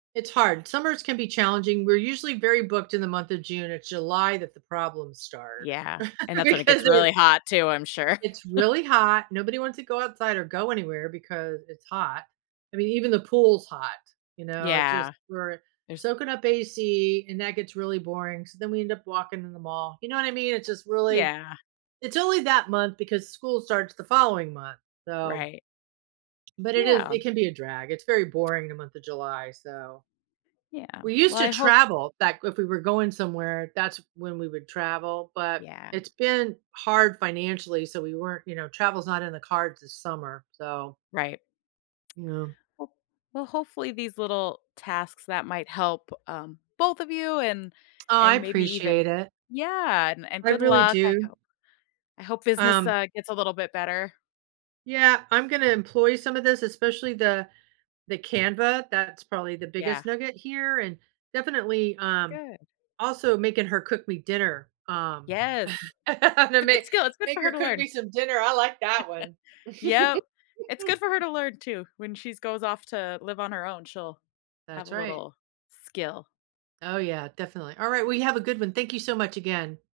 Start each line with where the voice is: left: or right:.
right: It's hard, summers can be challenging, we're usually very booked in the month of June or July that the problems start,
left: Yeah, and that's when it gets
right: because it
left: really hot, too, I'm sure.
right: It's really hot, nobody wants to go outside or go anywhere because it's hot, I mean, even the pool's hot, you know, it just
left: Yeah.
right: we're
left: There's
right: soaking up AC, and that gets really boring, so then we end up walking in the mall, you know what I mean, it's just really
left: Yeah.
right: it's only that month because school starts the following month, so
left: Right.
right: but it is
left: Yeah.
right: it can be a drag, it's very boring in the month of July, so
left: Yeah,
right: we
left: well,
right: used to
left: I hope
right: travel back if we were going somewhere, that's when we would travel, but
left: Yeah.
right: it's been hard financially, so we weren't, you know travel's not in the cards this summer, so
left: Right.
right: you know.
left: W well, hopefully, these little tasks that might help, um, both of you and
right: Oh, I
left: and maybe even
right: appreciate it.
left: Yeah, and and
right: I
left: good
right: really
left: luck, I
right: do.
left: hope I hope business,
right: Um
left: uh, gets a little bit better.
right: Yeah, I'm gonna employ some of this, especially the the Canva, that's probably the
left: Yeah.
right: biggest nugget here and definitely, um,
left: Good.
right: also making her cook me dinner, um
left: Yes.
right: gonna
left: It's a good
right: make
left: skill, it's good
right: make
left: for her
right: her
left: to
right: cook
left: learn.
right: me some dinner, I like that one.
left: Yep. It's good for her to learn, too, when she's goes off to live on her own, she'll have
right: That's
left: a
right: right.
left: little skill.
right: Oh, yeah, definitely, alright, well, you have a good one, thank you so much, again.